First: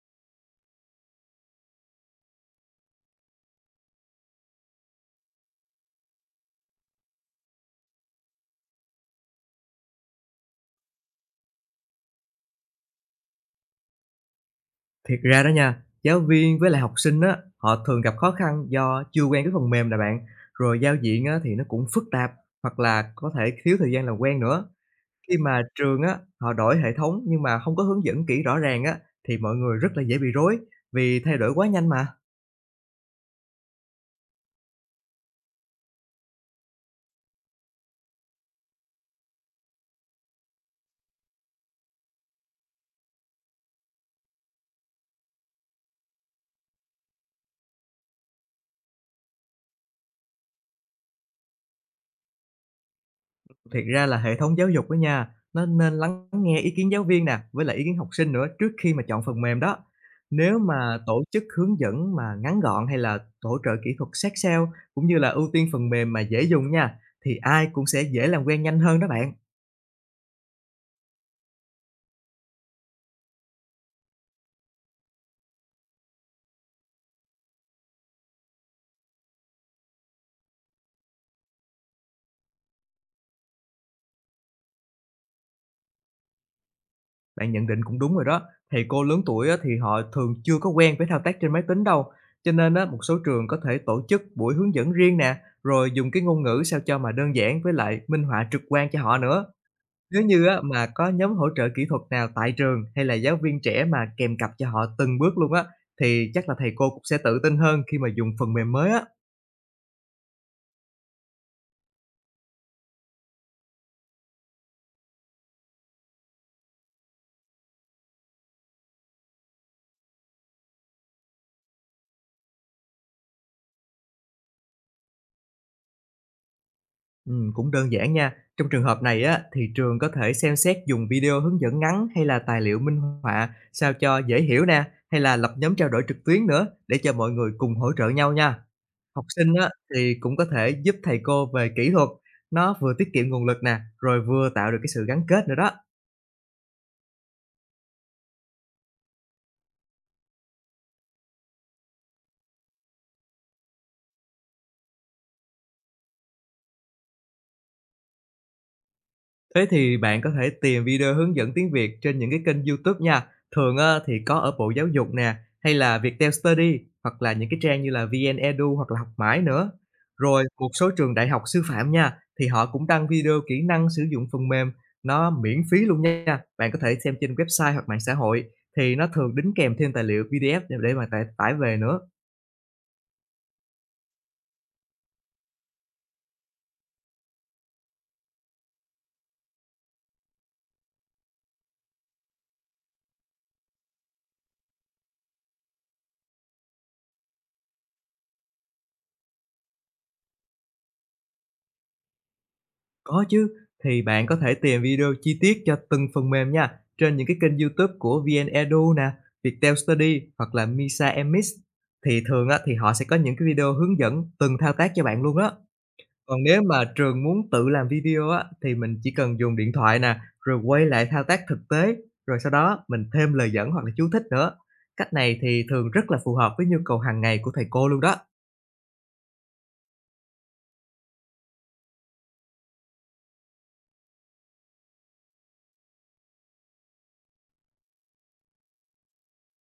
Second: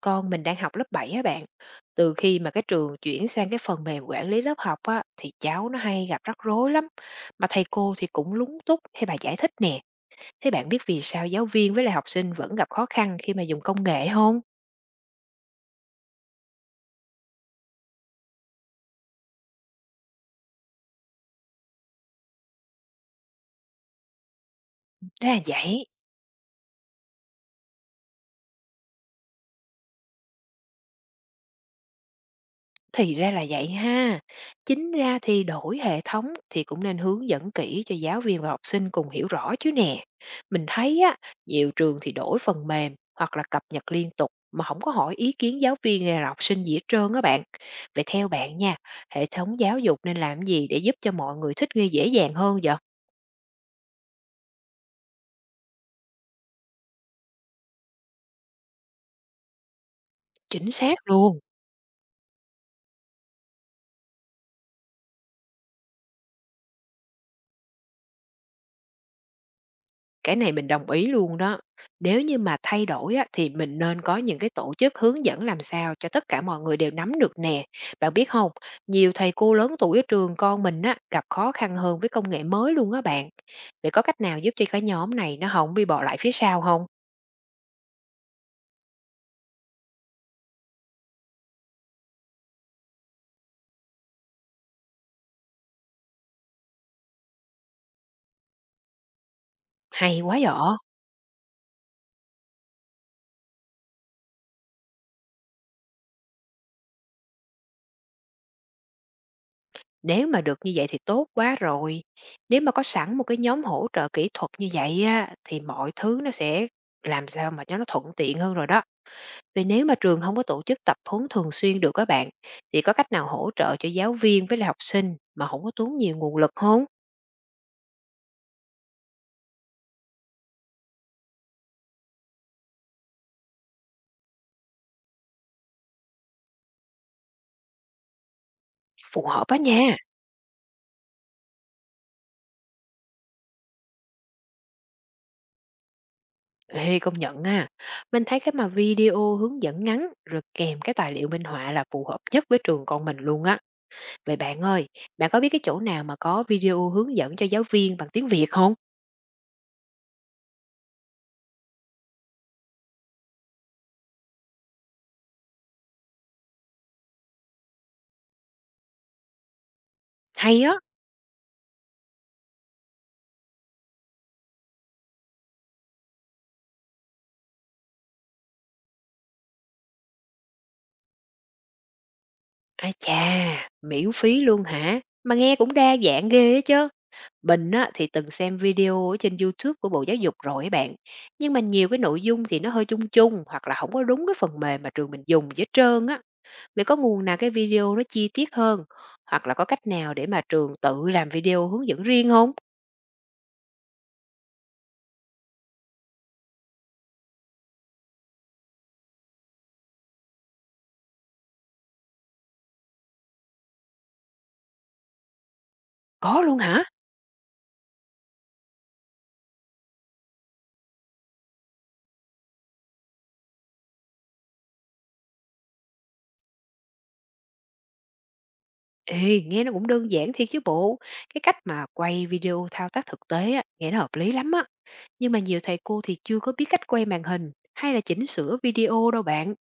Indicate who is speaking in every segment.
Speaker 1: Con mình đang học lớp 7 á bạn. Từ khi mà cái trường chuyển sang cái phần mềm quản lý lớp học á, thì cháu nó hay gặp rắc rối lắm. Mà thầy cô thì cũng lúng túng khi bà giải thích nè. Thế bạn biết vì sao giáo viên với lại học sinh vẫn gặp khó khăn khi mà dùng công nghệ không?
Speaker 2: Thiệt ra đó nha, giáo viên với lại học sinh á, họ thường gặp khó khăn do chưa quen cái phần mềm nè bạn, rồi giao diện á, thì nó cũng phức tạp hoặc là có thể thiếu thời gian làm quen nữa.
Speaker 1: Thế
Speaker 2: Khi
Speaker 1: là
Speaker 2: mà
Speaker 1: vậy.
Speaker 2: trường á, họ đổi hệ thống nhưng mà không có hướng dẫn kỹ rõ ràng á, thì mọi người rất là dễ bị rối vì thay đổi quá nhanh mà.
Speaker 1: Thì ra là vậy ha. Chính ra thì đổi hệ thống thì cũng nên hướng dẫn kỹ cho giáo viên và học sinh cùng hiểu rõ chứ nè. Mình thấy á, nhiều trường thì đổi phần mềm hoặc là cập nhật liên tục mà không có hỏi ý kiến giáo viên hay là học sinh gì hết trơn á bạn. Vậy theo bạn nha, hệ thống giáo dục nên làm gì để giúp cho mọi người thích nghi dễ dàng hơn vậy?
Speaker 2: Thiệt ra là hệ thống giáo dục á nha, nó nên lắng nghe ý kiến giáo viên nè, với lại ý kiến học sinh nữa trước khi mà chọn phần mềm đó. Nếu
Speaker 1: Chính xác
Speaker 2: mà tổ
Speaker 1: luôn.
Speaker 2: chức hướng dẫn mà ngắn gọn hay là hỗ trợ kỹ thuật sát sao cũng như là ưu tiên phần mềm mà dễ dùng nha, thì ai cũng sẽ dễ làm quen nhanh hơn đó bạn.
Speaker 1: Cái này mình đồng ý luôn đó. Nếu như mà thay đổi á, thì mình nên có những cái tổ chức hướng dẫn làm sao cho tất cả mọi người đều nắm được nè. Bạn biết không, nhiều thầy cô lớn tuổi ở trường con mình á, gặp khó khăn hơn với công nghệ mới luôn á bạn. Vậy có cách nào giúp cho cái nhóm này nó không bị bỏ lại phía sau không?
Speaker 2: Bạn nhận định cũng đúng rồi đó. Thầy cô lớn tuổi á, thì họ thường chưa có quen với thao tác trên máy tính đâu. Cho nên á, một số trường có thể tổ chức buổi hướng dẫn riêng nè, rồi dùng cái ngôn ngữ sao cho mà đơn giản với lại minh họa trực quan cho họ nữa.
Speaker 1: Hay
Speaker 2: Nếu
Speaker 1: quá
Speaker 2: như á
Speaker 1: dở.
Speaker 2: mà có nhóm hỗ trợ kỹ thuật nào tại trường hay là giáo viên trẻ mà kèm cặp cho họ từng bước luôn á, thì chắc là thầy cô cũng sẽ tự tin hơn khi mà dùng phần mềm mới á.
Speaker 1: Nếu mà được như vậy thì tốt quá rồi. Nếu mà có sẵn một cái nhóm hỗ trợ kỹ thuật như vậy á, thì mọi thứ nó sẽ làm sao mà cho nó thuận tiện hơn rồi đó. Vậy nếu mà trường không có tổ chức tập huấn thường xuyên được các bạn, thì có cách nào hỗ trợ cho giáo viên với lại học sinh mà không có tốn nhiều nguồn lực không?
Speaker 2: Cũng đơn giản nha. Trong trường hợp này á, thì trường có thể xem xét dùng video hướng dẫn ngắn hay là tài liệu minh họa sao cho dễ hiểu nè, hay là lập nhóm trao đổi trực tuyến nữa để cho mọi người cùng hỗ trợ nhau nha. Học
Speaker 1: Phù hợp
Speaker 2: sinh
Speaker 1: á
Speaker 2: á,
Speaker 1: nha.
Speaker 2: thì cũng có thể giúp thầy cô về kỹ thuật, nó vừa tiết kiệm nguồn lực nè, rồi vừa tạo được cái sự gắn kết nữa đó.
Speaker 1: Ê, công nhận à, mình thấy cái mà video hướng dẫn ngắn rồi kèm cái tài liệu minh họa là phù hợp nhất với trường con mình luôn á. Vậy bạn ơi, bạn có biết cái chỗ nào mà có video hướng dẫn cho giáo viên bằng tiếng Việt không?
Speaker 2: Thế thì bạn có thể tìm video hướng dẫn tiếng Việt trên những cái kênh YouTube nha. Thường á, thì có ở Bộ Giáo dục nè, hay là Viettel Study, hoặc là những cái trang như là VnEdu hoặc là Học Mãi nữa. Rồi
Speaker 1: Hay
Speaker 2: một
Speaker 1: á!
Speaker 2: số trường đại học sư phạm nha, thì họ cũng đăng video kỹ năng sử dụng phần mềm, nó miễn phí luôn nha. Bạn có thể xem trên website hoặc mạng xã hội, thì nó thường đính kèm thêm tài liệu PDF để mà tải tải về nữa.
Speaker 1: Ai chà, miễn phí luôn hả? Mà nghe cũng đa dạng ghê á chớ. Mình á, thì từng xem video ở trên YouTube của Bộ Giáo dục rồi ấy bạn, nhưng mà nhiều cái nội dung thì nó hơi chung chung hoặc là không có đúng cái phần mềm mà trường mình dùng gì hết trơn á. Vậy có nguồn nào cái video nó chi tiết hơn hoặc là có cách nào để mà trường tự làm video hướng dẫn riêng không?
Speaker 2: Có chứ, thì bạn có thể tìm video chi tiết cho từng phần mềm nha, trên những cái kênh YouTube của VnEdu nè, Viettel Study hoặc là Misa emis. Thì thường á, thì họ sẽ có những cái video hướng dẫn từng thao tác cho bạn luôn đó. Còn
Speaker 1: Có luôn
Speaker 2: nếu mà
Speaker 1: hả?
Speaker 2: trường muốn tự làm video á, thì mình chỉ cần dùng điện thoại nè, rồi quay lại thao tác thực tế, rồi sau đó mình thêm lời dẫn hoặc là chú thích nữa. Cách này thì thường rất là phù hợp với nhu cầu hàng ngày của thầy cô luôn đó.
Speaker 1: Ê, nghe nó cũng đơn giản thiệt chứ bộ. Cái cách mà quay video thao tác thực tế á, nghe nó hợp lý lắm á, nhưng mà nhiều thầy cô thì chưa có biết cách quay màn hình hay là chỉnh sửa video đâu bạn.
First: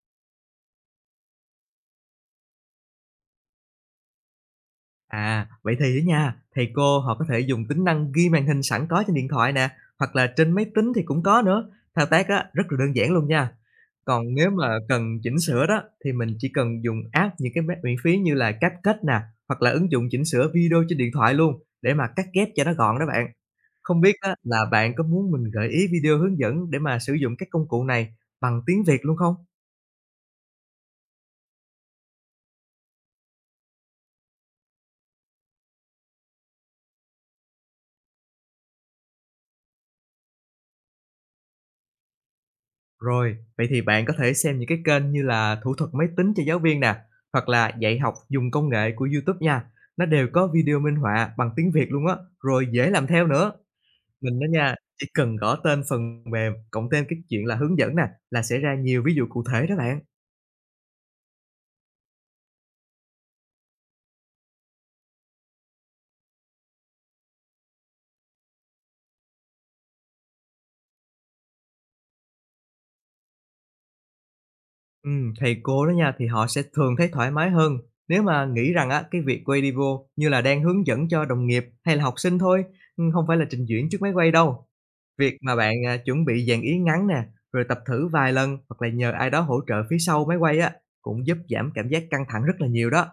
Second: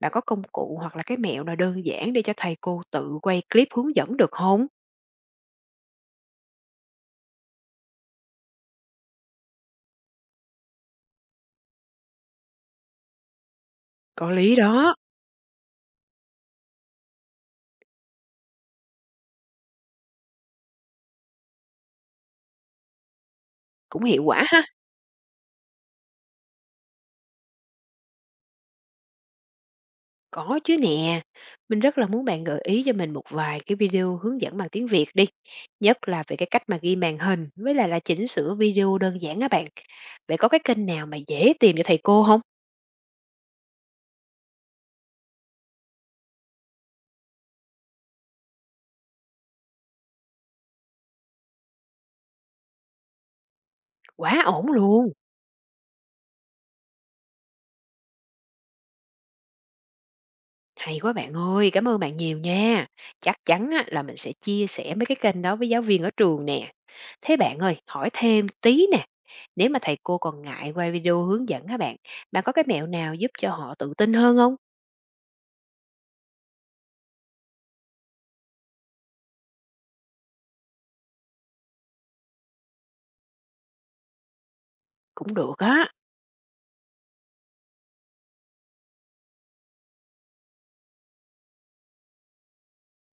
Speaker 1: Bạn có công cụ hoặc là cái mẹo nào đơn giản để cho thầy cô tự quay clip hướng dẫn được không?
Speaker 2: À, vậy thì á nha, thầy cô họ có thể dùng tính năng ghi màn hình sẵn có trên điện thoại nè, hoặc là trên máy tính thì cũng có nữa. Thao tác á, rất là đơn giản luôn nha.
Speaker 1: Có
Speaker 2: Còn nếu
Speaker 1: lý
Speaker 2: mà
Speaker 1: đó.
Speaker 2: cần chỉnh sửa đó thì mình chỉ cần dùng app những cái miễn phí như là CapCut nè, hoặc là ứng dụng chỉnh sửa video trên điện thoại luôn, để mà cắt ghép cho nó gọn đó bạn. Không
Speaker 1: Cũng
Speaker 2: biết
Speaker 1: hiệu
Speaker 2: á,
Speaker 1: quả ha?
Speaker 2: là bạn có muốn mình gợi ý video hướng dẫn để mà sử dụng các công cụ này bằng tiếng Việt luôn không?
Speaker 1: Có chứ nè. Mình rất là muốn bạn gợi ý cho mình một vài cái video hướng dẫn bằng tiếng Việt đi, nhất là về cái cách mà ghi màn hình với lại là chỉnh sửa video đơn giản á bạn. Vậy có cái kênh nào mà dễ tìm cho thầy cô không?
Speaker 2: Rồi, vậy thì bạn có thể xem những cái kênh như là Thủ thuật máy tính cho giáo viên nè, hoặc là Dạy học dùng công nghệ của YouTube nha. Nó đều có video minh họa bằng tiếng Việt luôn á, rồi dễ làm theo nữa. Mình
Speaker 1: Quá
Speaker 2: đó
Speaker 1: ổn
Speaker 2: nha, chỉ
Speaker 1: luôn!
Speaker 2: cần gõ tên phần mềm, cộng thêm cái chuyện là hướng dẫn nè, là sẽ ra nhiều ví dụ cụ thể đó bạn.
Speaker 1: Hay quá bạn ơi, cảm ơn bạn nhiều nha. Chắc chắn á là mình sẽ chia sẻ mấy cái kênh đó với giáo viên ở trường nè. Thế bạn ơi, hỏi thêm tí nè, nếu mà thầy cô còn ngại quay video hướng dẫn các bạn, bạn có cái mẹo nào giúp cho họ tự tin hơn không?
Speaker 2: Thầy cô đó nha, thì họ sẽ thường thấy thoải mái hơn. Nếu mà nghĩ rằng á, cái việc quay video như là đang hướng dẫn cho đồng nghiệp hay là học sinh thôi, không phải là trình diễn trước máy quay đâu. Việc
Speaker 1: Cũng được
Speaker 2: mà bạn,
Speaker 1: á.
Speaker 2: chuẩn bị dàn ý ngắn nè, rồi tập thử vài lần hoặc là nhờ ai đó hỗ trợ phía sau máy quay á, cũng giúp giảm cảm giác căng thẳng rất là nhiều đó.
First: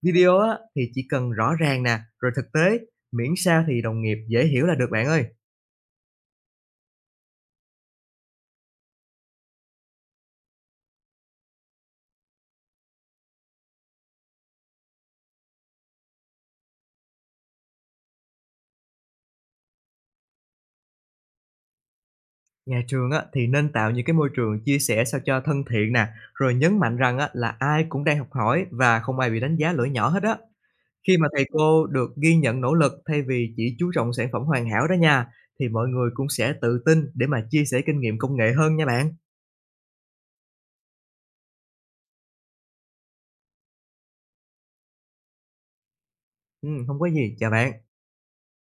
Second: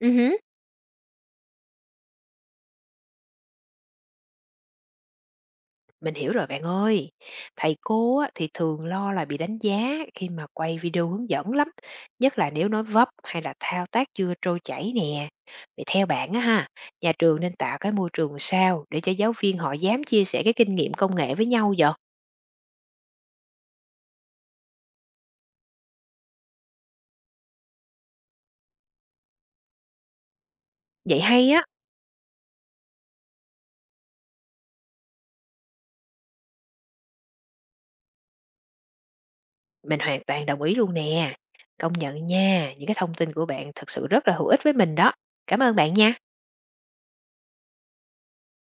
Speaker 1: Ừ hứ.
Speaker 2: Video á, thì chỉ cần rõ ràng nè, rồi thực tế, miễn sao thì đồng nghiệp dễ hiểu là được bạn ơi.
Speaker 1: Mình hiểu rồi bạn ơi. Thầy cô á, thì thường lo là bị đánh giá khi mà quay video hướng dẫn lắm, nhất là nếu nói vấp hay là thao tác chưa trôi chảy nè. Vậy theo bạn á ha, nhà trường nên tạo cái môi trường sao để cho giáo viên họ dám chia sẻ cái kinh nghiệm công nghệ với nhau vậy?
Speaker 2: Nhà trường á, thì nên tạo những cái môi trường chia sẻ sao cho thân thiện nè, rồi nhấn mạnh rằng á, là ai cũng đang học hỏi và không ai bị đánh giá lỗi nhỏ hết á. Khi
Speaker 1: Vậy
Speaker 2: mà thầy
Speaker 1: hay á.
Speaker 2: cô được ghi nhận nỗ lực thay vì chỉ chú trọng sản phẩm hoàn hảo đó nha, thì mọi người cũng sẽ tự tin để mà chia sẻ kinh nghiệm công nghệ hơn nha bạn.
Speaker 1: Mình hoàn toàn đồng ý luôn nè. Công nhận nha, những cái thông tin của bạn thật sự rất là hữu ích với mình đó. Cảm ơn bạn nha.
Speaker 2: Hông có gì, chào bạn.